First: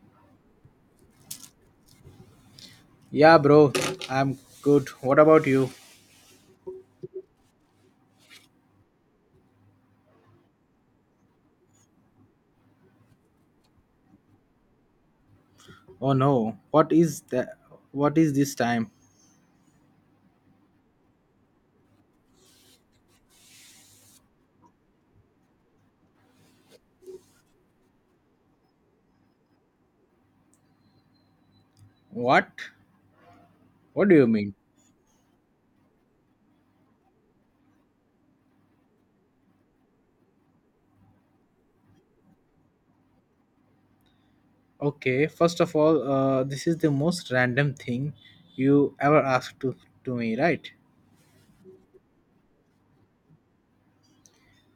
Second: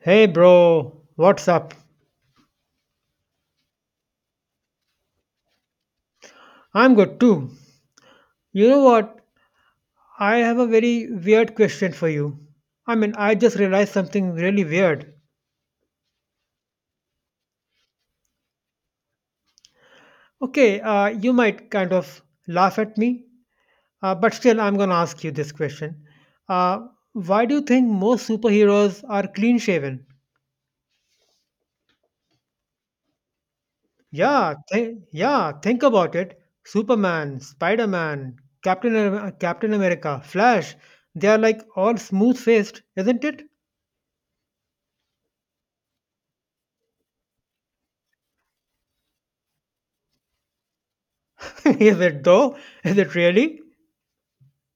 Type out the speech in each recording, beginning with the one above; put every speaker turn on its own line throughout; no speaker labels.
Hey bro, what's up?
Yeah, bro, I'm good. What about you?
I'm good too. You know what? I have a very weird question for you. I mean, I just realized something really weird.
Oh no, what is that? What is this time?
Okay, you might kind of laugh at me, but still, I'm gonna ask you this question. Uh, why do you think most superheroes are clean shaven?
What? What do you mean?
Yeah, yeah, think about it. Superman, Spider Man, Captain America, Flash, they are like all smooth faced, isn't it?
Okay, first of all, this is the most random thing you ever asked to me, right?
Is it though? Is it really?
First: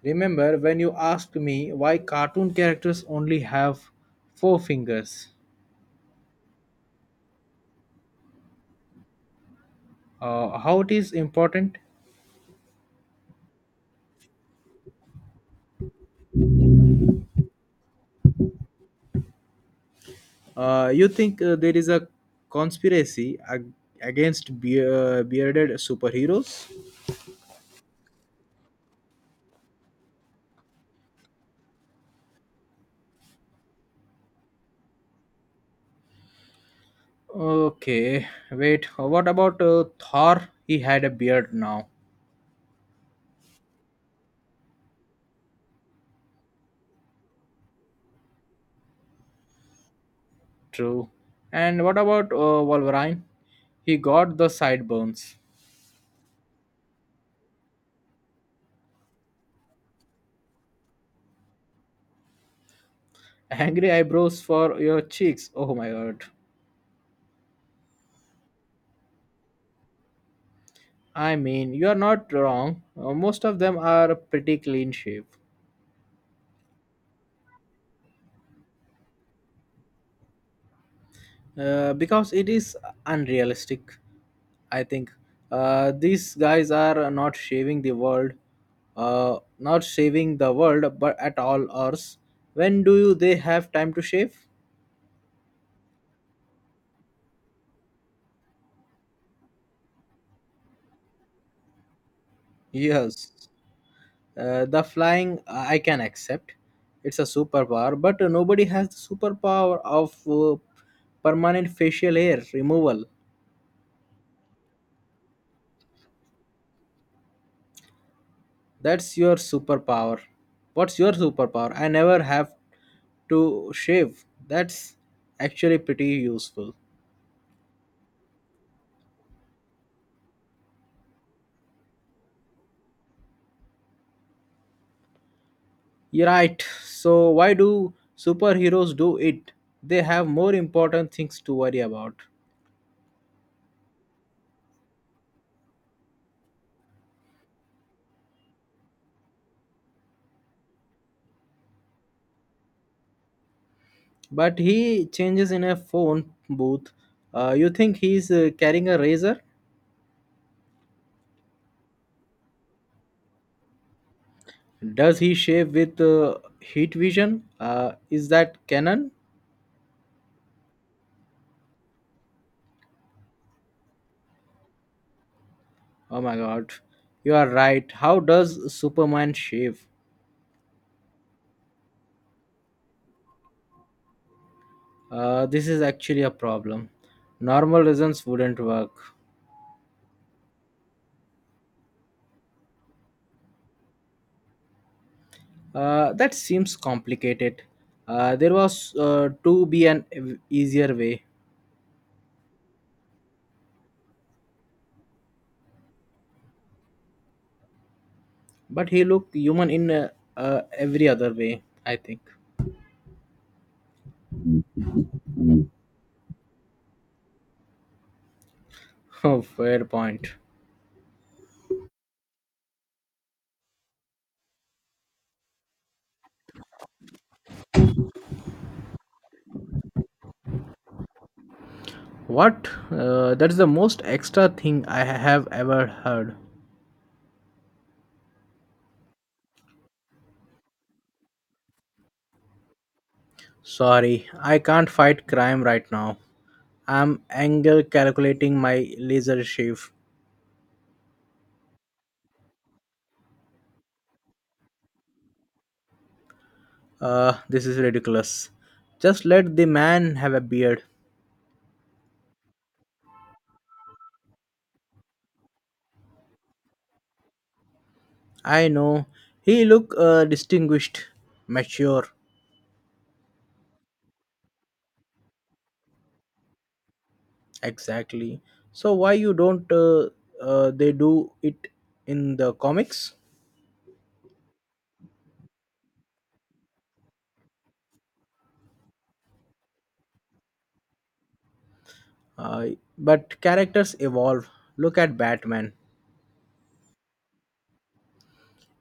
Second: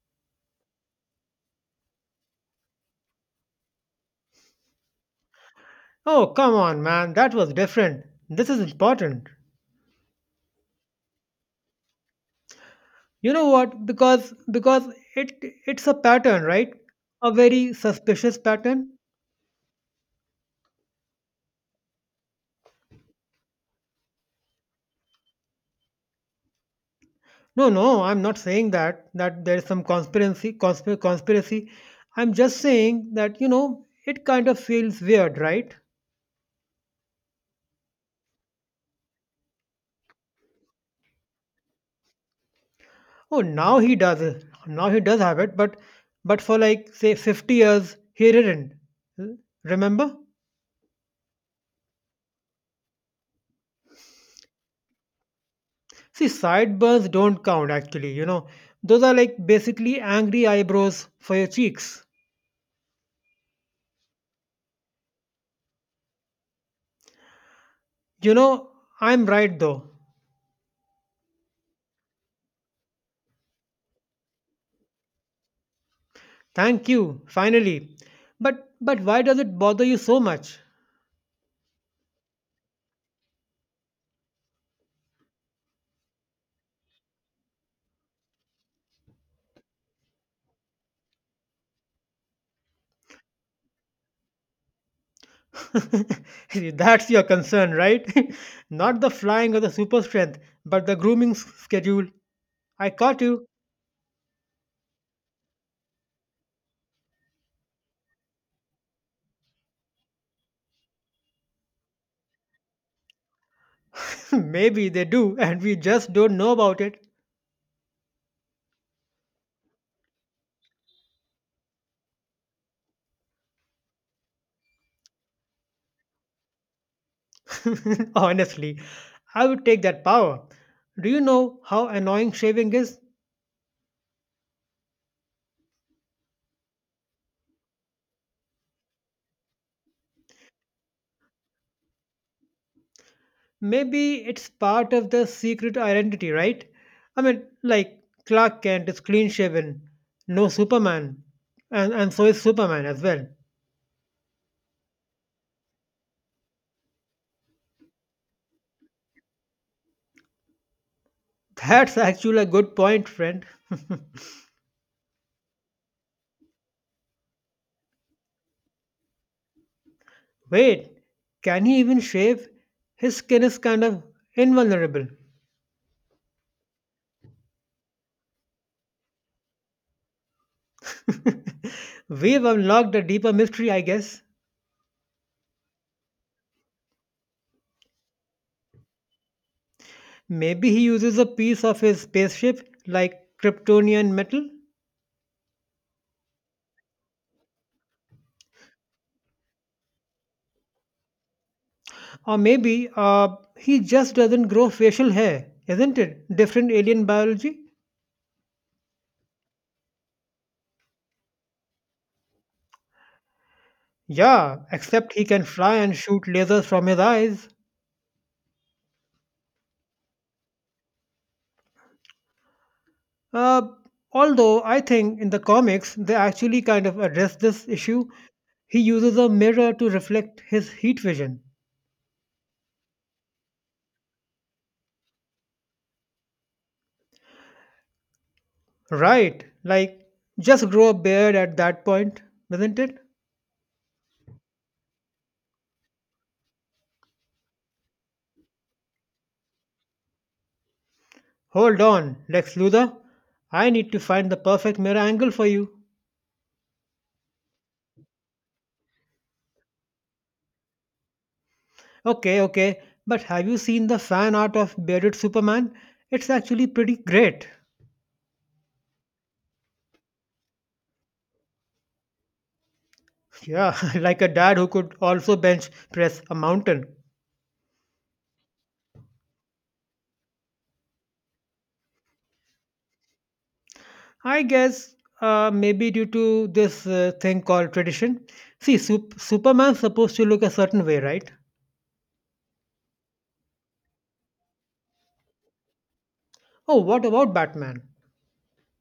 Remember when you asked me why cartoon characters only have four fingers?
Oh, come on, man. That was different. This is important.
How it is important?
You know what? Because it it's a pattern, right? A very suspicious pattern.
You think there is a conspiracy against bearded superheroes?
No, no, I'm not saying that there is some conspiracy. I'm just saying that, you know, it kind of feels weird, right?
Okay, wait. What about Thor? He had a beard now.
Oh, now he does it. Now he does have it, but for like say 50 years he didn't. Remember?
True. And what about Wolverine? He got the sideburns.
See, sideburns don't count actually, you know. Those are like basically angry eyebrows for your cheeks.
Angry eyebrows for your cheeks. Oh my god.
You know, I'm right though.
I mean, you are not wrong. Most of them are pretty clean shape.
Thank you, finally. But why does it bother you so much?
Because it is unrealistic. I think these guys are not saving the world, but at all hours. When they have time to shave?
That's your concern, right? Not the flying or the super strength, but the schedule. I caught you.
Yes, the flying I can accept. It's a superpower, but nobody has the superpower of permanent facial hair removal.
Maybe they do, and we just don't know about it.
That's your superpower. What's your superpower? I never have to shave. That's actually pretty useful.
Honestly, I would take that power. Do you know how annoying shaving is?
You're right. So why do superheroes do it? They have more important things to worry about.
Maybe it's part of the secret identity, right? I mean, like Clark Kent is clean shaven, no Superman, and so is Superman as well.
But he changes in a phone booth. You think he's carrying a razor?
That's actually a good point, friend.
Does he shave with heat vision? Is that canon?
Wait, can he even shave? His skin is kind of invulnerable.
Oh my god. You are right. How does Superman shave?
We've unlocked a deeper mystery, I guess.
This is actually a problem. Normal reasons wouldn't work.
Maybe he uses a piece of his spaceship, like Kryptonian metal?
That seems complicated. There was to be an easier way,
Or maybe he just doesn't grow facial hair, isn't it? Different alien biology?
but he looked human in every other way, I think.
Yeah, except he can fly and shoot lasers from his eyes.
Oh, fair point.
Uh, although I think in the comics they actually kind of address this issue. He uses a mirror to reflect his heat vision.
What? That's the most extra thing I have ever heard.
Right, like just grow a beard at that point, isn't it?
Sorry, I can't fight crime right now. I'm angle calculating my laser shave.
Hold on, Lex Luthor. I need to find the perfect mirror angle for you.
This is ridiculous. Just let the man have a beard.
Okay, okay, but have you seen the fan art of bearded Superman? It's actually pretty great.
I know. He look distinguished, mature.
Yeah, like a dad who could also bench press a mountain.
Exactly. So why you don't they do it in the comics?
I guess maybe due to this thing called tradition. See, Superman's supposed to look a certain way, right?
Uh, but characters evolve. Look at Batman.
Oh, what about Batman?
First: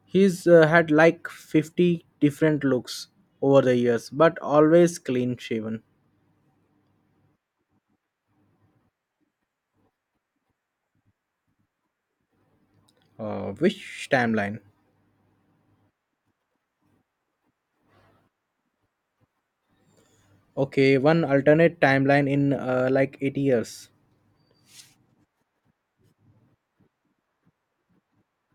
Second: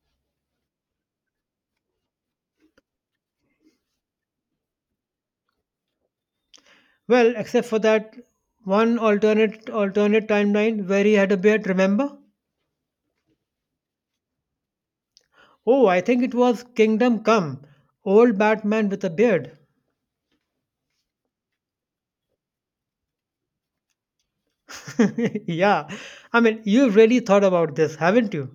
He's had like 50 different looks over the years, but always clean shaven.
Well, except for that one alternate timeline where he had a beard. Remember?
Which timeline?
Oh, I think it was Kingdom Come, old Batman with a beard.
Okay, one alternate timeline in like 80 years.
yeah, I mean, you've really thought about this, haven't you?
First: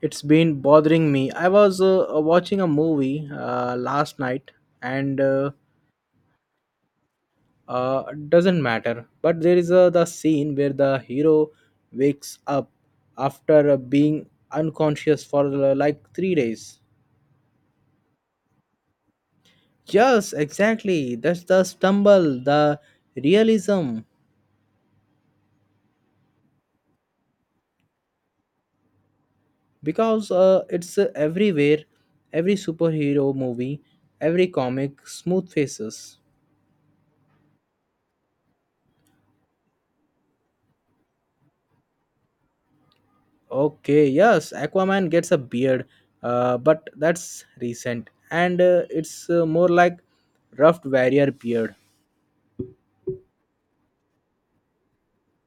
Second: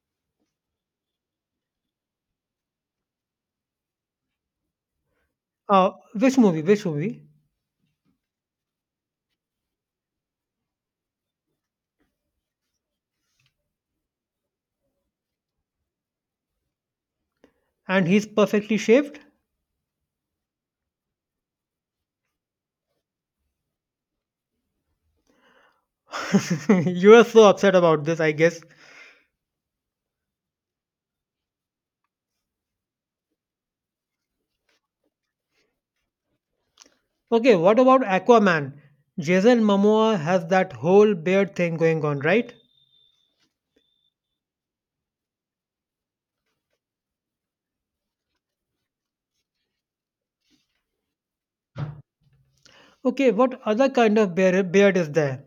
It's been bothering me. I was watching a movie last night and
Which movie? Which movie?
uh, doesn't matter. But there is the scene where the hero wakes up after being unconscious for like 3 days.
And he's perfectly shaved.
Yes, exactly. That's the stumble, the realism,
you are so upset about this, I guess.
because it's everywhere, every superhero movie, every comic, smooth faces.
Okay, what about Aquaman? Jason Momoa has that whole beard thing going on, right?
Okay, yes, Aquaman gets a beard, but that's recent, and it's more like rough warrior beard.
Okay, what other kind of beard is there?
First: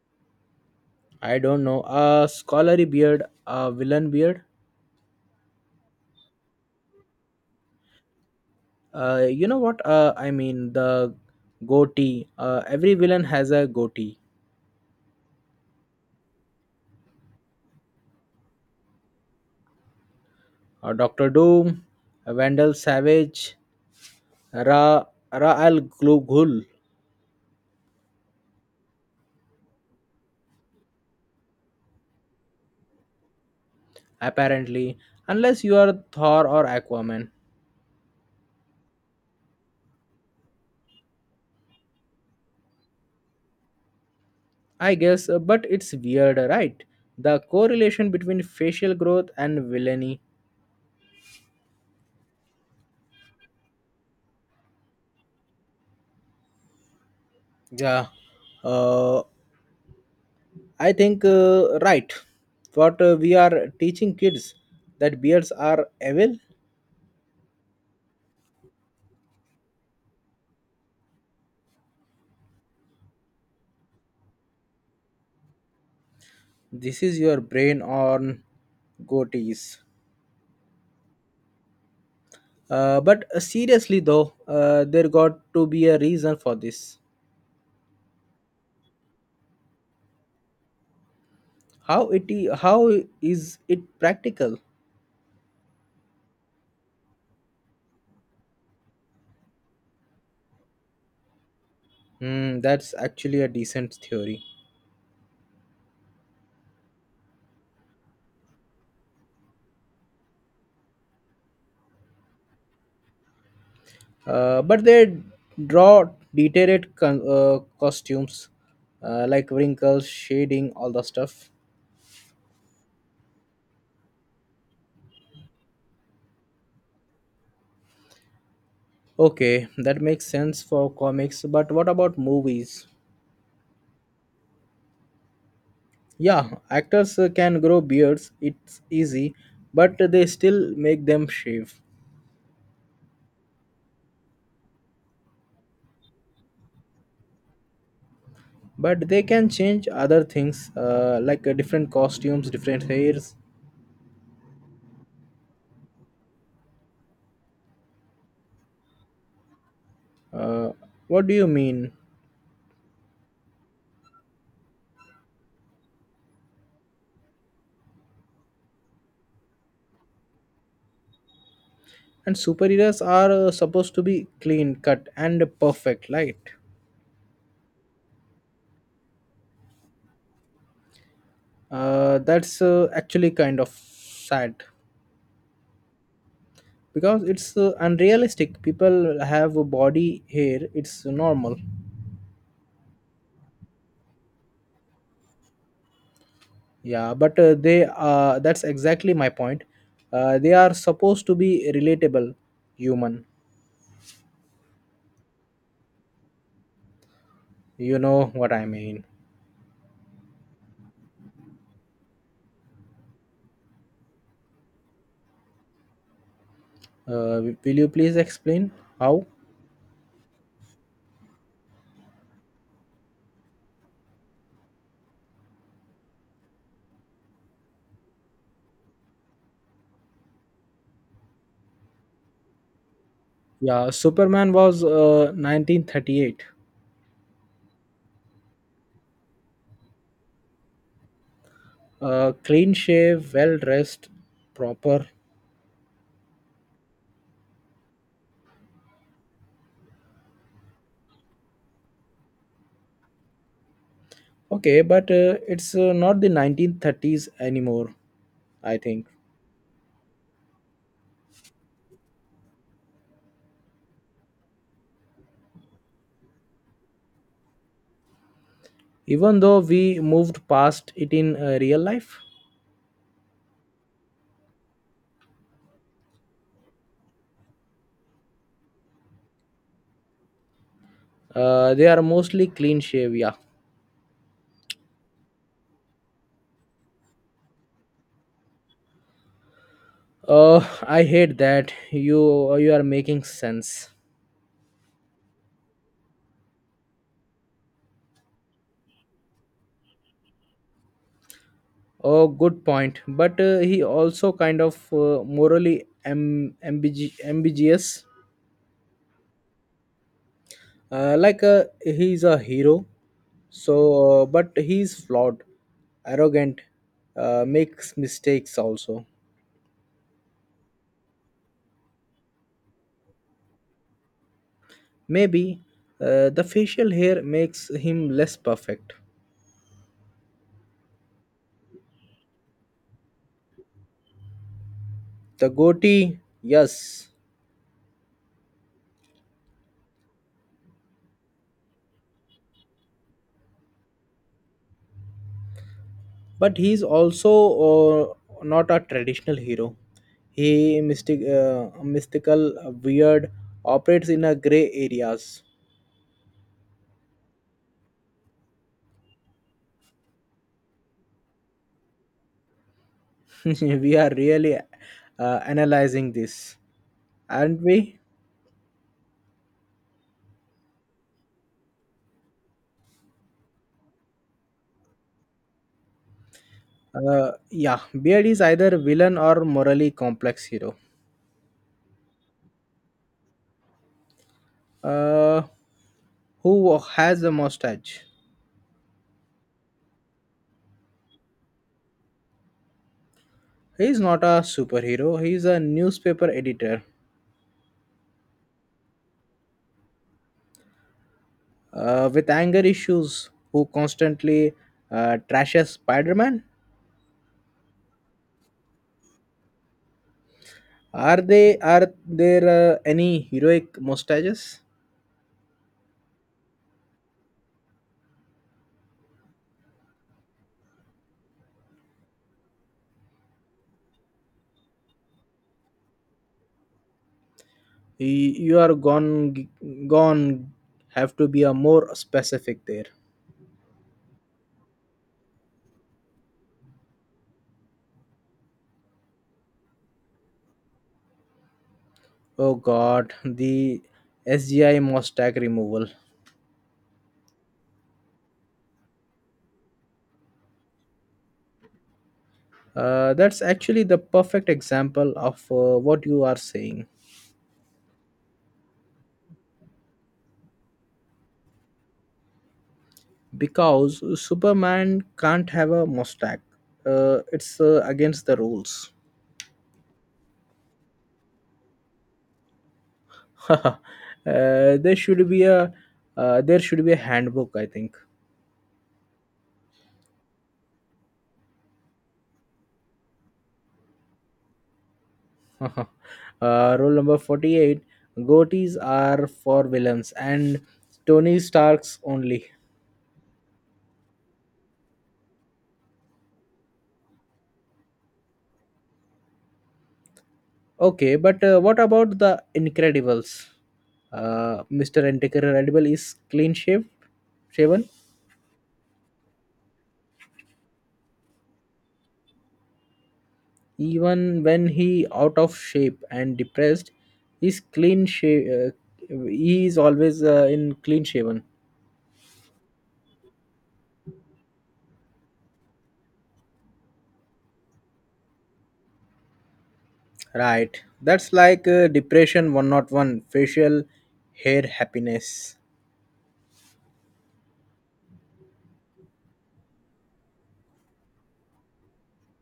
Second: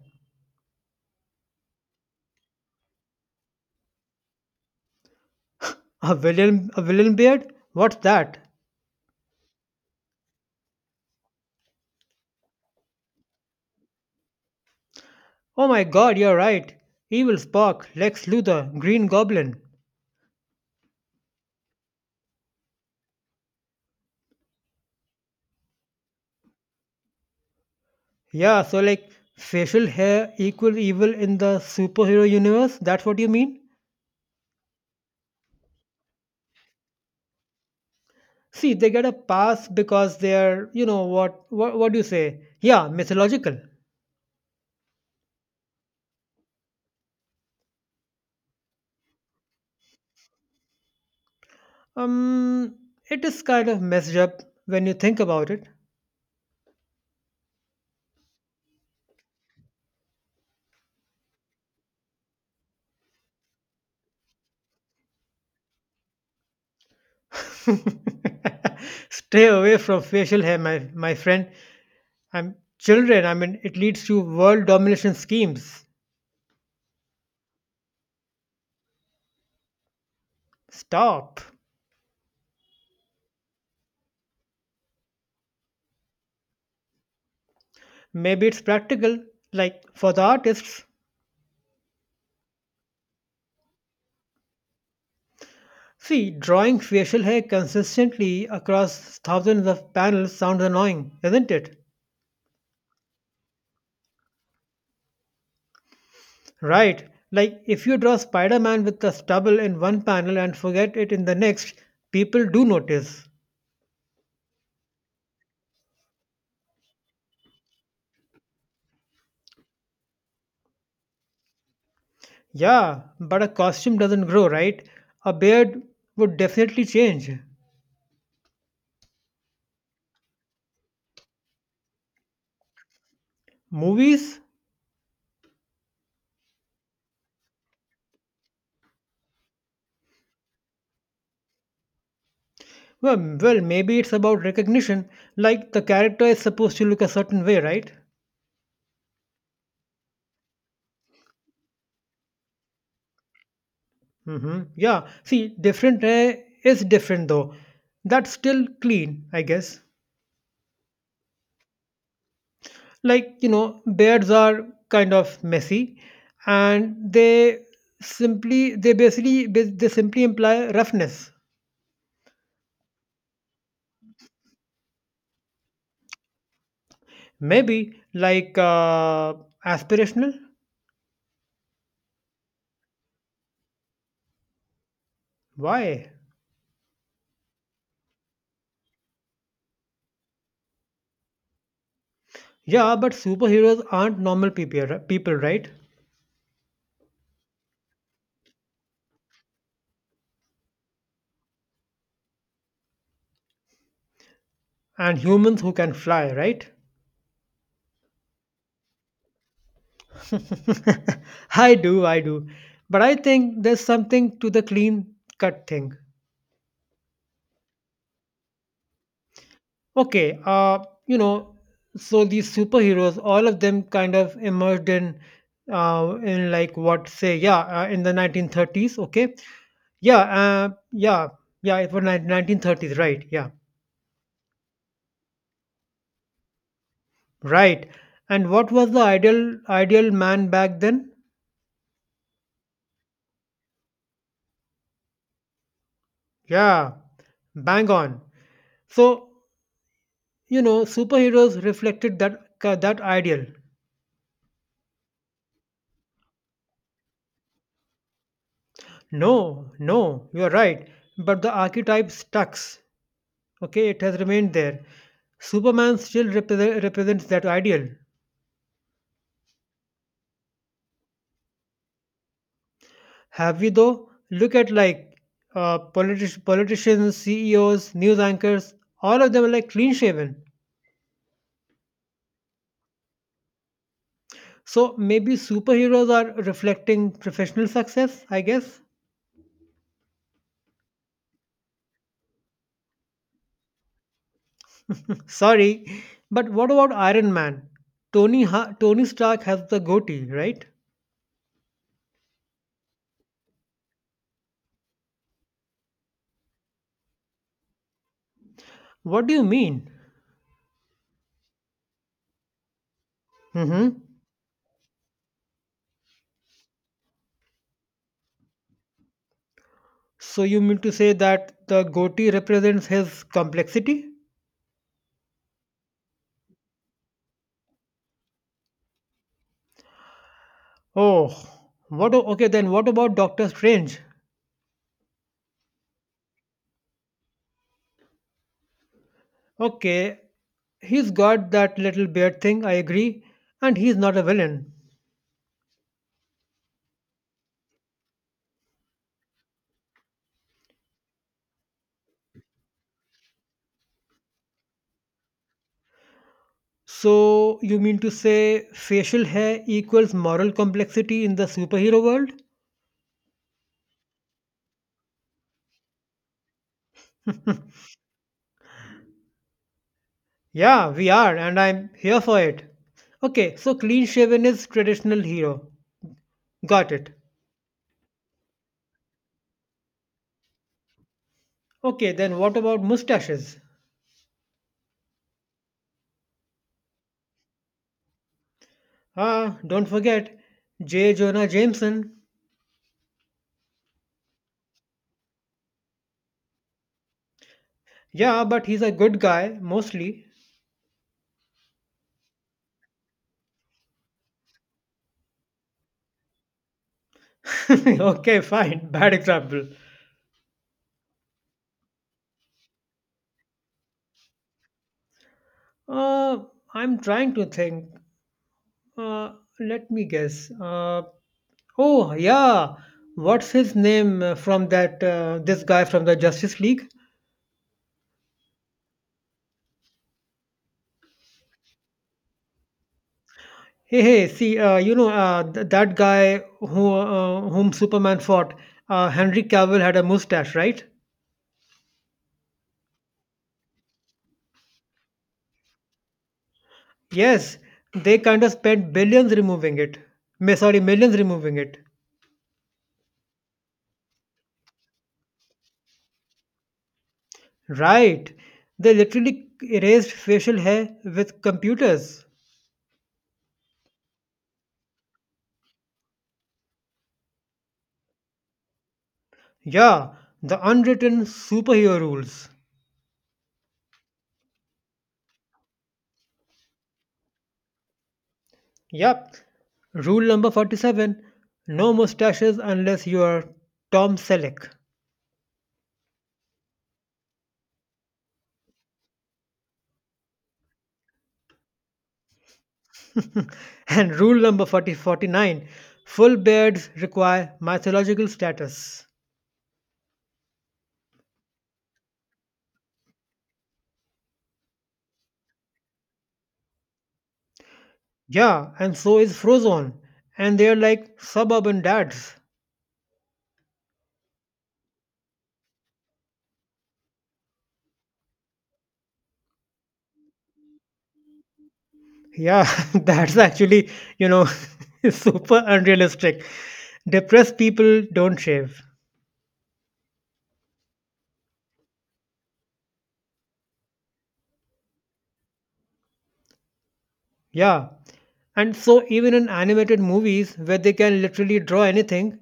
I don't know. A scholarly beard, a villain beard.
A villain beard? What's that?
You know what? I mean the goatee. Every villain has a goatee.
Oh my God, you're right. Evil Spock, Lex Luthor, Green Goblin.
Doctor Doom, Vandal Savage, Ra Ra al Ghul.
Yeah, so like facial hair equal evil in the superhero universe. That's what you mean?
Apparently, unless you are Thor or Aquaman,
See, they get a pass because they're, you know, what, what do you say? Yeah, mythological.
I guess. But it's weird, right? The correlation between facial growth and villainy.
Um, it is kind of messed up when you think about it.
Yeah. Uh, I think right. What we are teaching kids that beards are evil.
Stay away from facial hair, my friend. I'm children. I mean, it leads to world domination schemes.
This is your brain on goatees.
Stop.
But seriously though, there got to be a reason for this.
Maybe it's practical, like for the artists.
How is it practical?
See, drawing facial hair consistently across thousands of panels sounds annoying, isn't it?
Hmm, that's actually a decent theory.
Right. Like if you draw Spider-Man with the stubble in one panel and forget it in the next, people do notice.
But they draw detailed costumes like wrinkles, shading, all the stuff.
Yeah, but a costume doesn't grow, right? A beard would definitely change.
Okay, that makes sense for comics, but what about movies?
Movies?
Yeah, actors can grow beards, it's easy, but they still make them shave.
Well, well, maybe it's about recognition, like the character is supposed to look a certain way, right?
But they can change other things like different costumes, different hairs.
Mm-hmm. Yeah, see, different eh, is different though. That's still clean, I guess.
Uh, what do you mean?
Like, you know, beards are kind of messy and they simply imply roughness.
And superheroes are supposed to be clean cut and perfect, right?
Maybe like aspirational.
That's actually kind of sad
Why?
because it's unrealistic. People have a body hair, it's normal.
Yeah, but superheroes aren't normal people, right?
Yeah, but they that's exactly my point. They are supposed to be relatable human.
And humans who can fly, right?
You know what I mean.
I do. But I think there's something to the clean cut thing.
Will you please explain how?
Okay, you know, so these superheroes, all of them kind of emerged in like what say, yeah, in the 1930s. Okay, yeah, yeah, yeah, it was 1930s, right? Yeah,
Yeah, Superman was 1938.
right. And what was the ideal man back then?
Clean shave, well dressed, proper.
Yeah, bang on. So, you know, superheroes reflected that ideal.
Okay, but it's not the 1930s anymore, I think.
No, no, you're right. But the archetype stuck. Okay, it has remained there. Superman still represents that ideal.
Even though we moved past it in real life,
Have we though? Look at like politicians, CEOs, news anchors. All of them are like clean shaven.
they are mostly clean shave, yeah.
So maybe superheroes are reflecting professional success, I guess.
Oh, I hate that. You are making sense.
Sorry, but what about Iron Man? Tony Stark has the goatee, right?
Oh, good point. But he also kind of morally ambiguous.
What do you mean?
Like he's a hero, so
Mm-hmm.
but he's flawed, arrogant, makes mistakes also.
So you mean to say that the goatee represents his complexity?
Maybe the facial hair makes him less perfect.
Oh, what? Okay, then what about Doctor Strange?
The goatee, yes,
Okay, he's got that little beard thing. I agree, and he's not a villain.
but he's also uh, not a traditional hero he mystic uh, mystical weird operates in a gray areas.
So you mean to say facial hair equals moral complexity in the superhero world?
We are really analyzing this aren't we?
Yeah, we are, and I'm here for it. Okay, so clean shaven is traditional hero. Got it.
Yeah, beard is either villain or morally complex hero.
Okay, then what about mustaches?
Uh, who has a mustache?
Ah, don't forget J. Jonah Jameson.
He is not a superhero. He is a newspaper editor
Yeah, but he's a good guy, mostly.
with anger issues who constantly trashes Spider-Man.
okay, fine. Bad example.
Are they are there any heroic mustaches?
Uh, I'm trying to think. Uh, let me guess. Oh, yeah. What's his name from that, this guy from the Justice League?
You are gone have to be a more specific there.
Hey, hey, see, you know, that guy who, whom Superman fought, Henry Cavill had a mustache, right?
Oh god, the SGI mustache removal.
Yes, they kind of spent billions removing it. Sorry, millions removing it.
That's actually the perfect example of what you are saying
Right. They literally erased facial hair with computers.
because Superman can't have a mustache. It's against the rules.
Yeah, the unwritten superhero rules.
uh, there should be a there should be a handbook, I think.
Yep. Rule number 47 no mustaches unless you are Tom Selleck.
Rule number 48, goatees are for villains and Tony Stark's only.
and rule number 40 49, full beards require mythological status.
Okay, but what about the Incredibles? Mr. Incredible is clean shaven.
Yeah, and so is Frozone. And they're like suburban dads.
Even when he out of shape and depressed, he's clean sha- uh, he is always in clean shaven.
Yeah, that's actually, you know, super unrealistic. Depressed people don't shave.
Right. That's like depression 101 facial hair happiness.
Yeah. And so even in animated movies where they can literally draw anything,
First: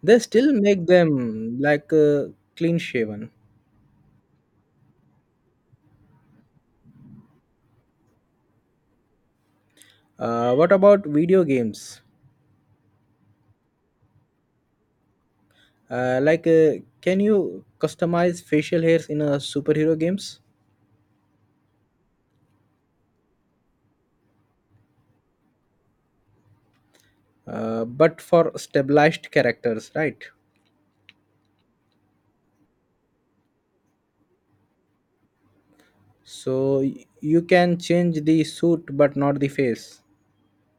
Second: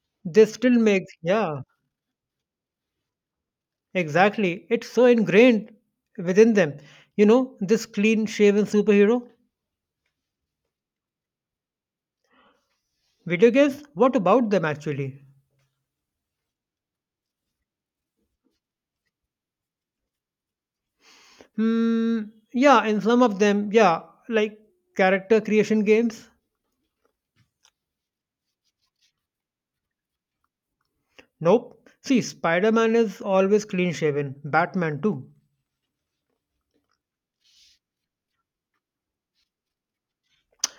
They
they
still
still
make
make
them
yeah,
like clean shaven.
exactly. It's so ingrained within them. You know, this clean shaven superhero
What about video games?
Video games? What about them actually?
Like, can you customize facial hairs in a superhero games?
Hmm, yeah, in some of them, yeah, like character creation games?
But for stabilized characters, right?
Nope. See, Spider Man is always clean shaven, Batman too.
So you can change the suit, but not the face.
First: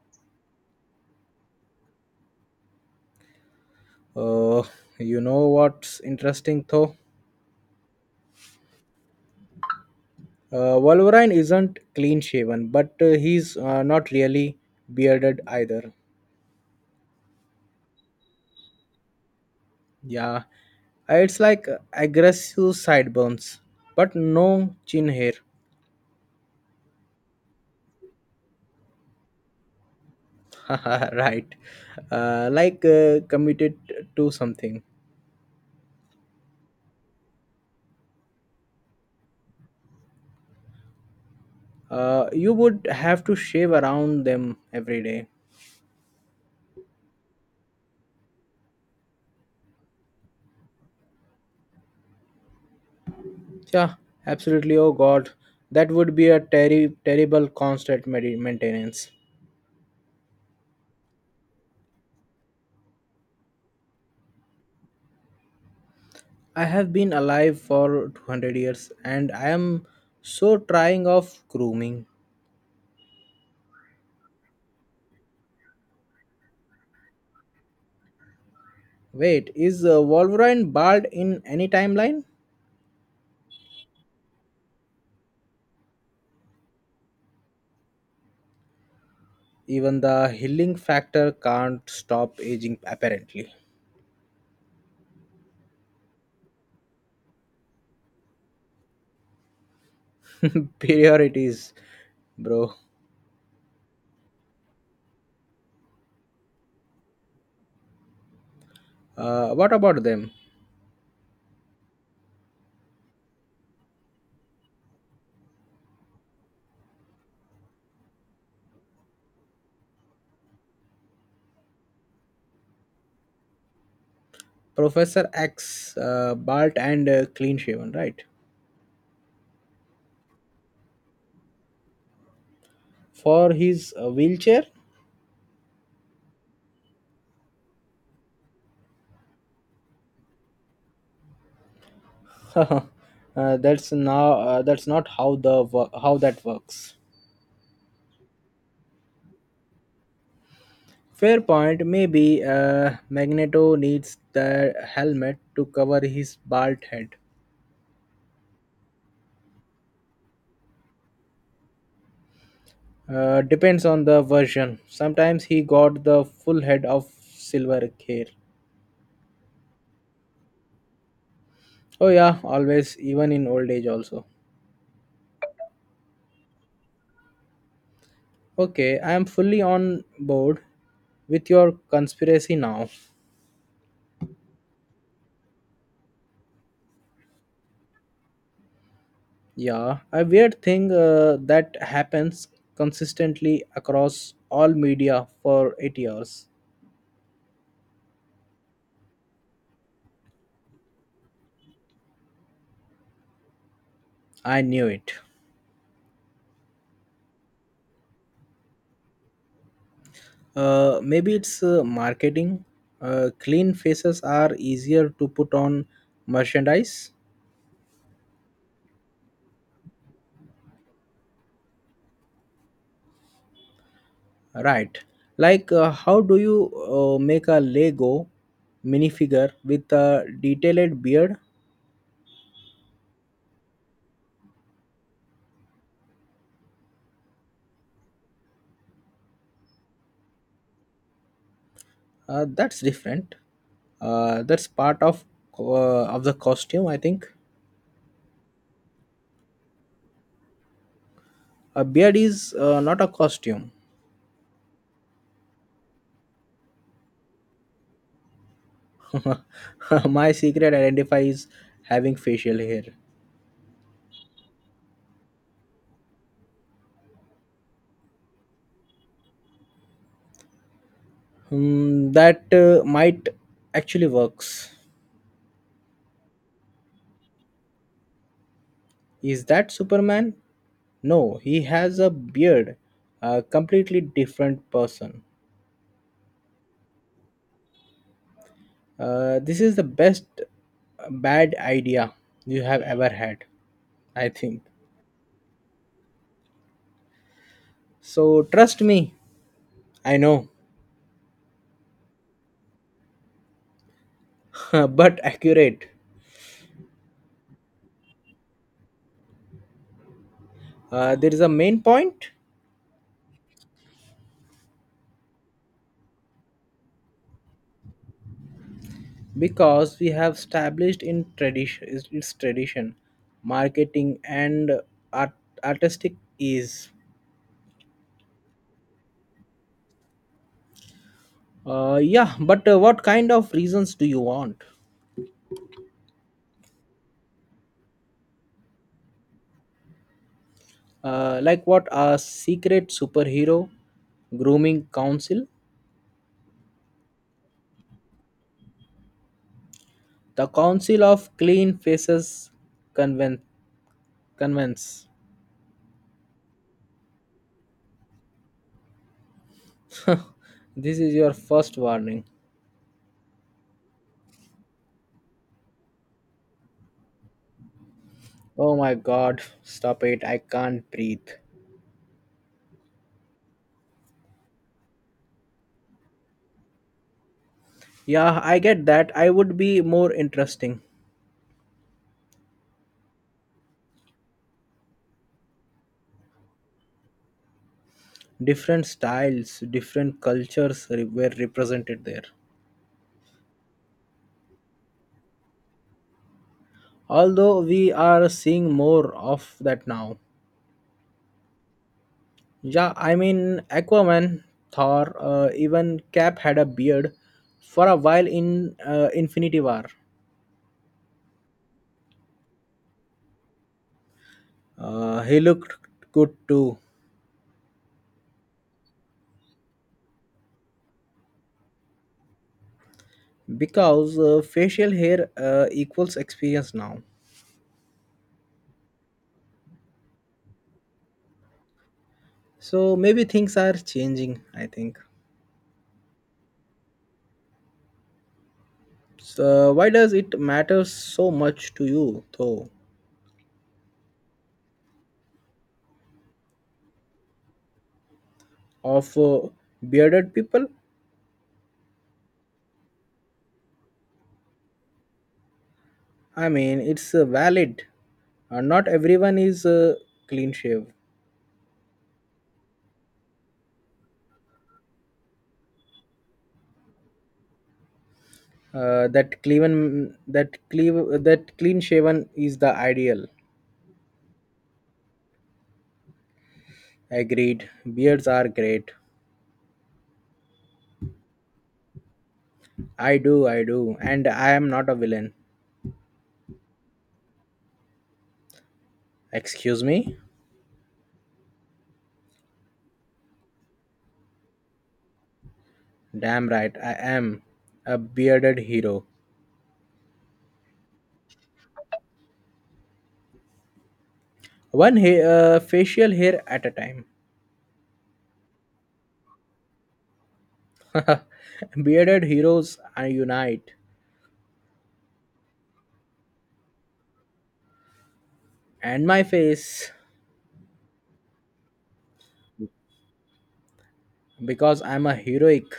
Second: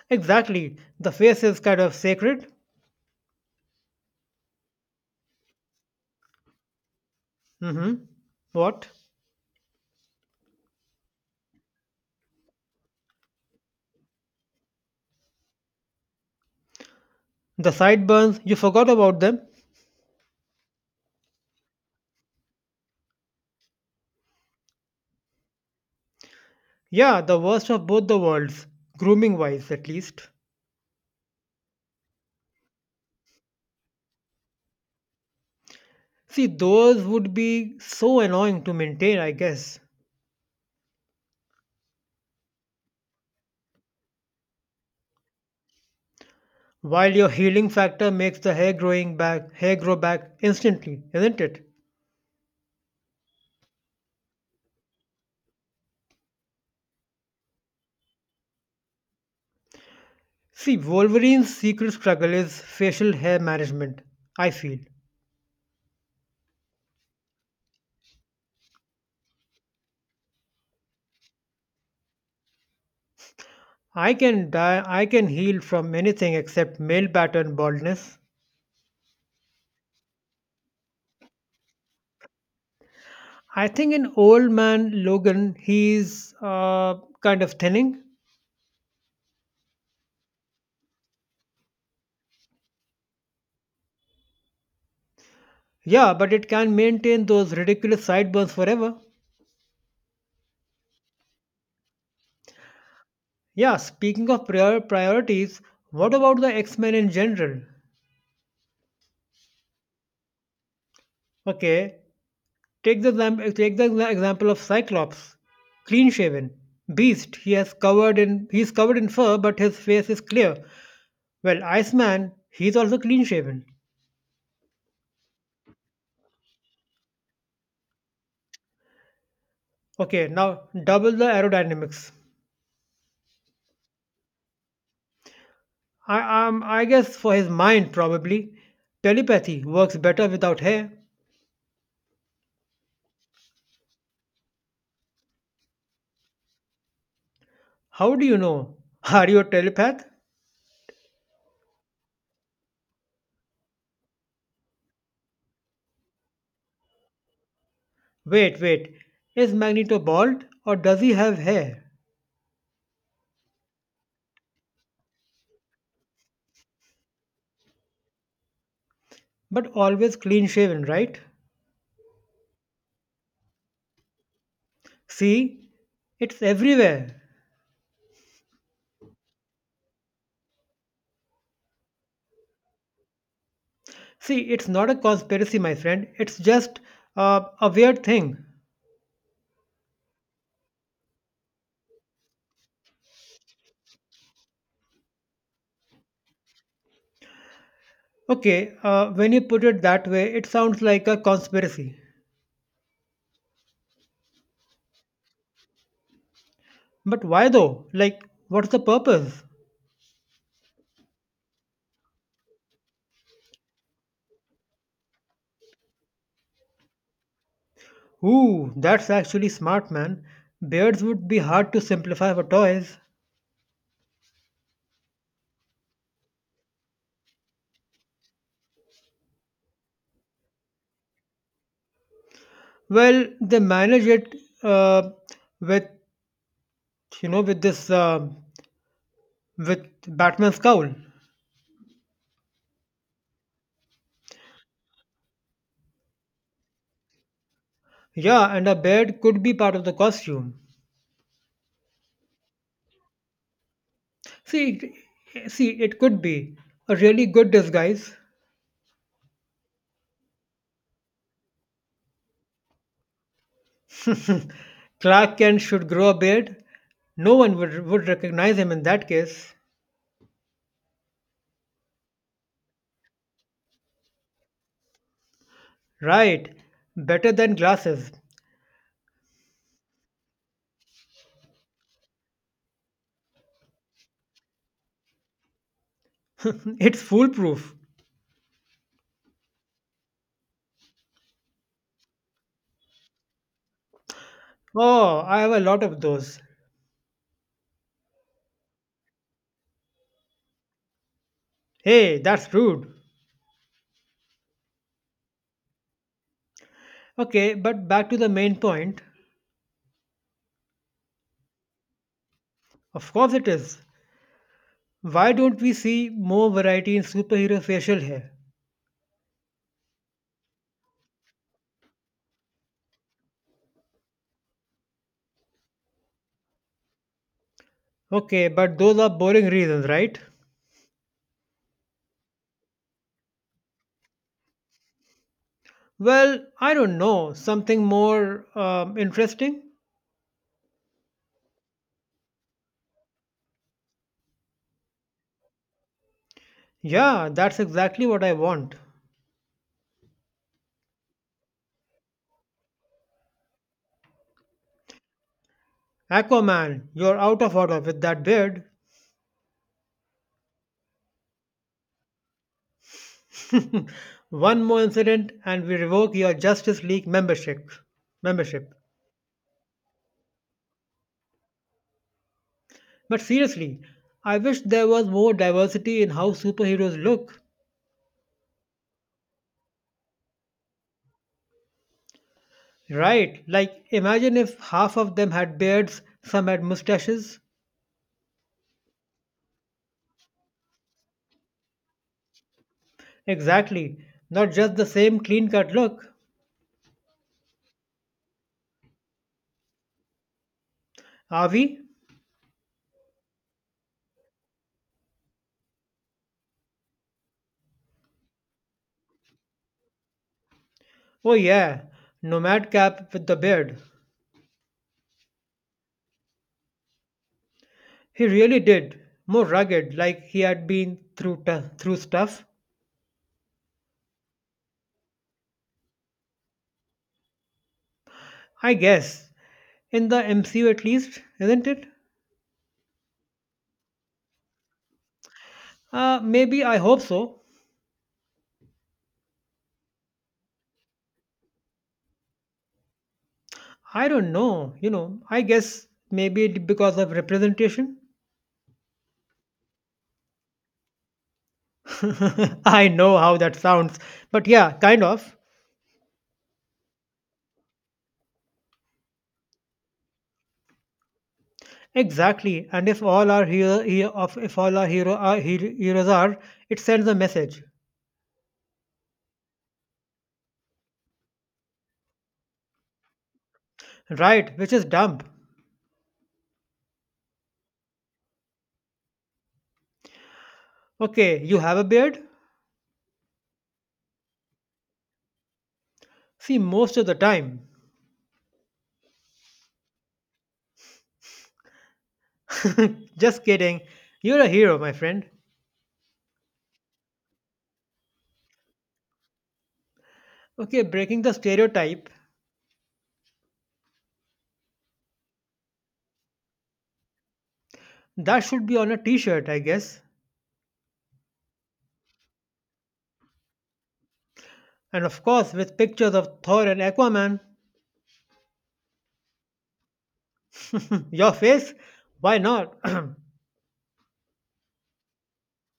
Exactly, the face is kind of sacred.
Uh, you know what's interesting though?
Mm hmm. What?
Wolverine isn't clean shaven, but he's not really bearded either.
The sideburns, you forgot about them?
Yeah, it's like aggressive sideburns, but no chin hair.
Yeah, the worst of both the worlds, grooming wise at least.
Right. Like committed to something.
See, those would be so annoying to maintain, I guess.
You would have to shave around them every day.
While your healing factor makes the hair grow back instantly, isn't it?
Yeah, absolutely. Oh God, that would be a terrible constant maintenance.
See, Wolverine's secret struggle is facial hair management, I feel.
I have been alive for 200 years and I am so trying of grooming.
I can heal from anything except male pattern baldness.
Wait, is Wolverine bald in any timeline?
I think in old man Logan he's kind of thinning.
Even the healing factor can't stop aging, apparently.
Yeah, but it can maintain those ridiculous sideburns forever.
Priorities, bro.
Yeah, speaking of priorities, what about the X-Men in general?
What about them?
Okay, Take the, exam- take the exa- example of Cyclops, clean shaven, beast. He is covered in fur, but his face is clear. Well, Iceman, he's also clean shaven.
Professor X, Bart, and Clean Shaven, right?
Okay, now double the aerodynamics.
For his wheelchair,
I guess for his mind probably, telepathy works better without hair.
uh, that's not how the how that works.
How do you know? Are you a telepath?
Fair point. Maybe Magneto needs the helmet to cover his bald head.
Wait, wait. Is Magneto bald or does he have hair?
Depends on the version. Sometimes he got the full head of silver hair.
But always clean shaven, right?
Oh yeah, always, even in old age also.
See, it's everywhere.
Okay, I am fully on board with your conspiracy now.
See, it's not a conspiracy, my friend. It's just a weird thing.
Yeah, a weird thing that happens consistently across all media for 8 years.
Okay, when you put it that way, it sounds like a conspiracy.
I knew it.
But why though? Like, what's the purpose?
Maybe it's marketing. Clean faces are easier to put on merchandise.
Ooh, that's actually smart, man. Beards would be hard to simplify for toys.
Right. Like, how do you make a Lego minifigure with a detailed beard?
Well, they manage it uh, with, you know, with this, with Batman's cowl.
That's different. That's part of of the costume, I think.
Yeah, and a beard could be part of the costume.
A beard is not a costume.
See, see, it could be a really good disguise.
My secret identifier is having facial hair.
Clark Kent should grow a beard. No one would recognize him in that case.
Hmm, that might actually works.
Right, better than glasses.
Is that Superman? No, he has a beard. A completely different person.
it's foolproof.
This is the best bad idea you have ever had, I think.
Oh, I have a lot of those.
So trust me, I know,
Hey, that's rude.
but accurate.
Okay, but back to the main point.
There is a main point
Of course it is. Why don't we see more variety in superhero facial hair?
because we have established in tradition is its tradition, marketing and art, artistic is.
Okay, but those are boring reasons, right?
Yeah, but what kind of reasons do you want?
Well, I don't know. Something more interesting?
Like what a secret superhero grooming council.
Yeah, that's exactly what I want.
The Council of Clean Faces conven- convents.
Aquaman, you're out of order with that beard.
This is your first warning.
One more incident and we revoke your Justice League membership.
Oh my god, stop it. I can't breathe.
But seriously, I wish there was more diversity in how superheroes look.
Yeah, I get that. I would be more interesting.
Right, like imagine if half of them had beards, some had mustaches.
Different styles, different cultures were represented there.
Exactly, not just the same clean cut look.
Although we are seeing more of that now.
Are we?
Yeah, I mean, Aquaman, Thor, even Cap had a beard for a while in Infinity War.
Oh, yeah, Nomad Cap with the beard.
He looked good too
He really did, more rugged, like he had been through stuff.
because facial hair equals experience now.
I guess. In the MCU at least, isn't it?
So maybe things are changing, I think.
Maybe I hope so.
So why does it matter so much to you though
I don't know. You know, I guess maybe it because of representation.
of bearded people?
I know how that sounds, but yeah, kind of.
I mean, it's valid. Not everyone is clean shave.
Exactly. And if all our hero, hero of if all our hero, heroes are, it sends a message,
That clean shaven is the ideal.
right? Which is dumb.
Agreed. Beards are great.
Okay, you have a beard.
I do, and I am not a villain.
See, most of the time.
Excuse me?
Just kidding. You're a hero, my friend.
Damn right, I am a bearded hero.
Okay, breaking the stereotype.
One facial hair at a time.
That should be on a t shirt, I guess.
Bearded heroes I unite.
And of course, with pictures of Thor and Aquaman.
And my face,
Your face? Why not?
because I'm a heroic.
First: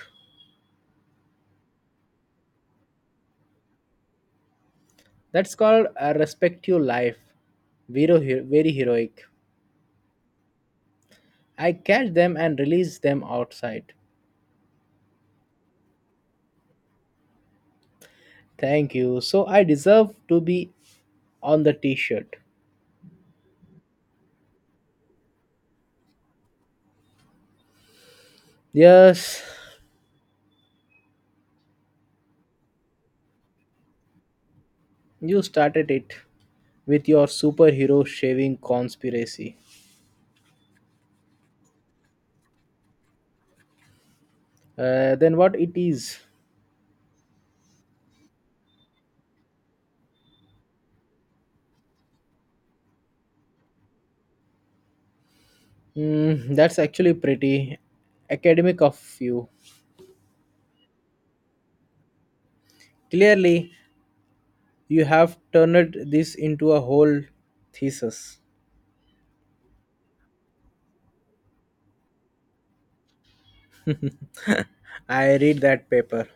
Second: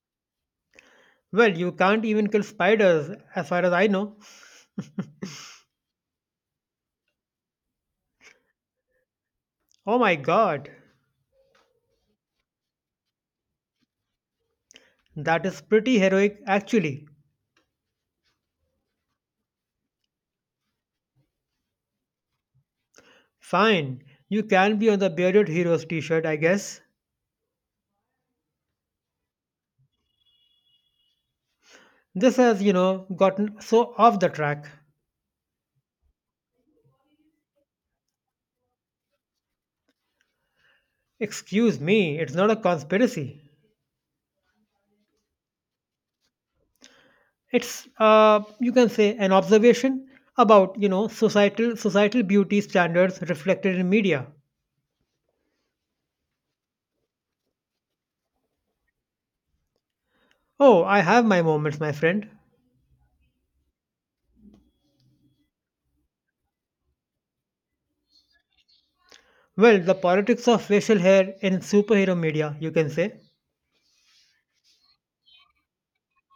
well, you can't even kill spiders, as far as I know.
That's called a respect your life. Very heroic.
Oh my god,
I catch them and release them outside.
that is pretty heroic, actually.
Thank you. So I deserve to be on the t shirt.
Fine, you can be on the Bearded Heroes t shirt, I guess.
Yes,
This has, you know, gotten so off the track.
you started it with your superhero shaving conspiracy.
Excuse me, it's not a conspiracy.
Than what it is.
It's you can say an observation about you know societal beauty standards reflected in media.
Mm, that's actually pretty academic of you.
Oh, I have my moments, my friend.
Clearly, you have turned this into a whole thesis.
Well, the politics of facial hair in superhero media, you can say.
I read that paper.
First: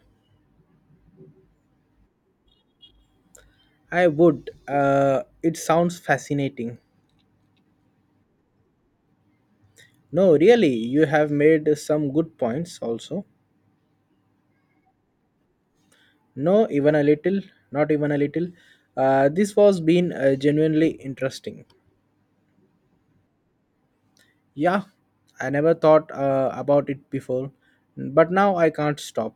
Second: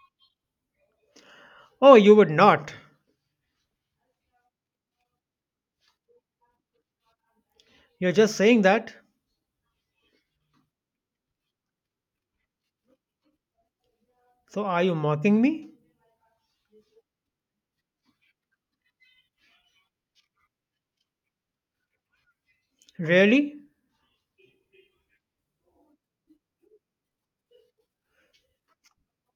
Oh, you would not.
I would. It sounds fascinating.
You're just saying that.
No, really, you have made some good points also.
So are you mocking me?
No, not even a little. This was been genuinely interesting.
Really?
Yeah, I never thought about it before, but now I can't stop.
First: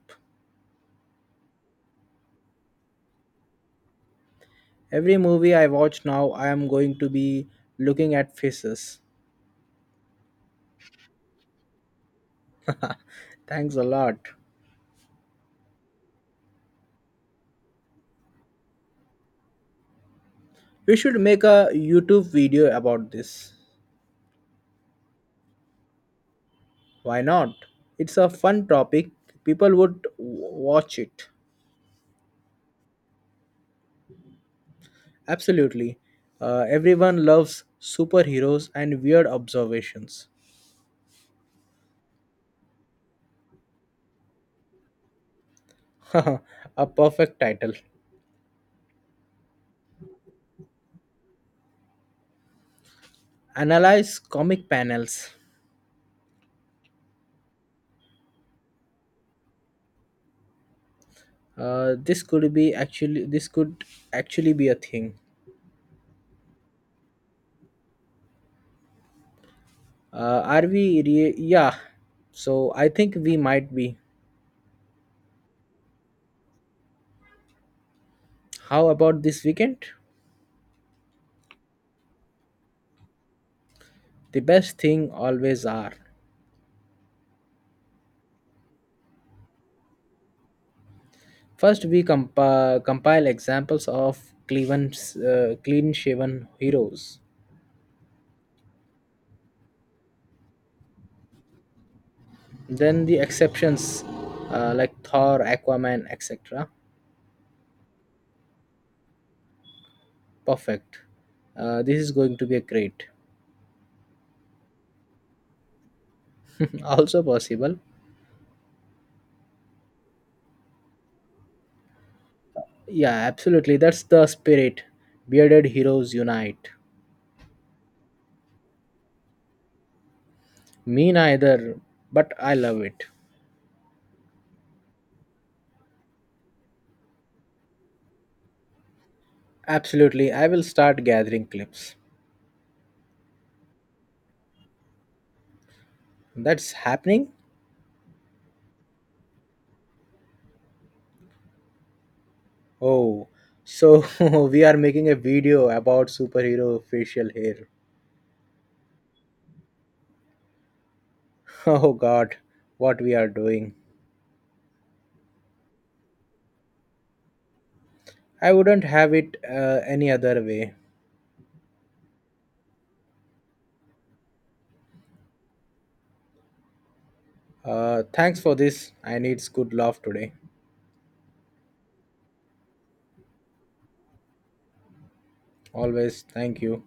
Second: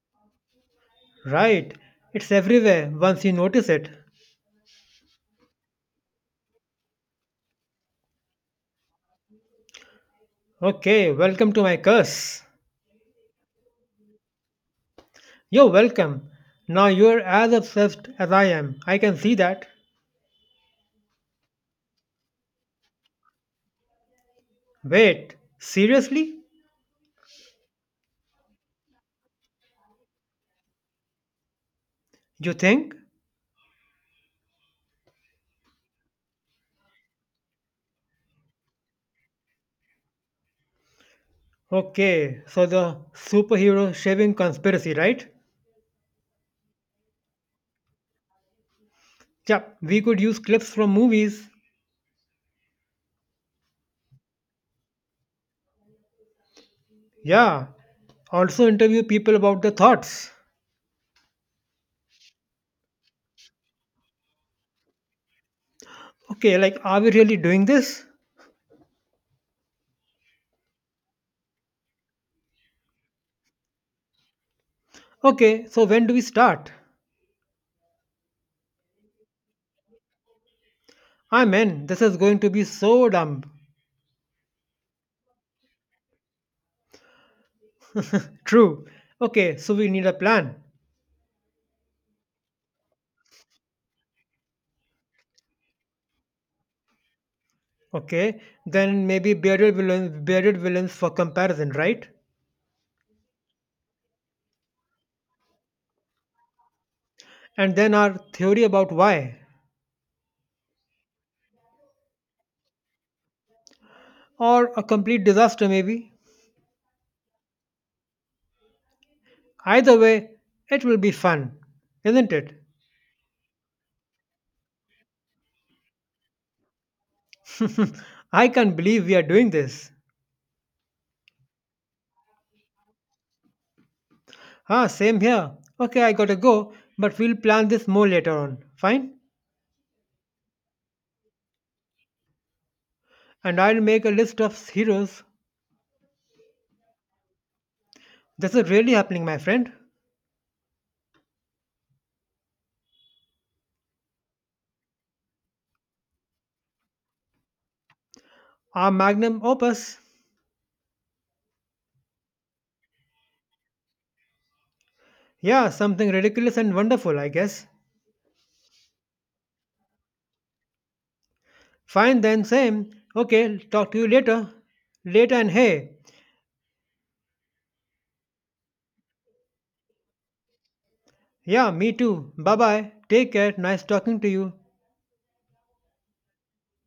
Right. It's everywhere once you notice it.
Every movie I watch now, I am going to be looking at faces.
Okay, welcome to my curse.
Thanks a lot.
You're welcome. Now you're as obsessed as I am. I can see that.
We should make a YouTube video about this.
Wait, seriously?
Why not? It's a fun topic. People would watch it.
You think?
Absolutely. Everyone loves superheroes and weird observations.
Okay, so the superhero shaving conspiracy, right?
A perfect title.
Yeah, we could use clips from movies.
Analyze comic panels.
Yeah, also interview people about the thoughts.
This could actually be a thing.
Okay, like, are we really doing this?
Are we? Yeah. So I think we might be.
Okay, so when do we start?
How about this weekend?
I'm in. This is going to be so dumb.
The best thing always are.
True. Okay, so we need a plan.
First, we compile examples of Cleveland's clean shaven heroes.
Okay, then maybe bearded villains for comparison, right?
Then the exceptions like Thor, Aquaman, etc.
And then our theory about why.
Perfect. This is going to be a great.
Or a complete disaster, maybe.
Also possible.
Either way, it will be fun, isn't it?
Yeah, absolutely. That's the spirit. Bearded heroes unite.
I can't believe we are doing this.
Me neither, but I love it.
Ah, same here. Okay, I gotta go, but we'll plan this more later on. Fine?
Absolutely, I will start gathering clips.
And I'll make a list of heroes.
That's happening?
This is really happening, my friend.
Oh, so we are making a video about superhero facial hair.
Our magnum opus.
Oh god, what we are doing.
Yeah, something ridiculous and wonderful, I guess.
I wouldn't have it any other way.
Fine then, same. Okay, talk to you later. Later and hey.
Thanks for this. I needs good love today.
Yeah, me too. Bye bye. Take care. Nice talking to you.
Always thank you.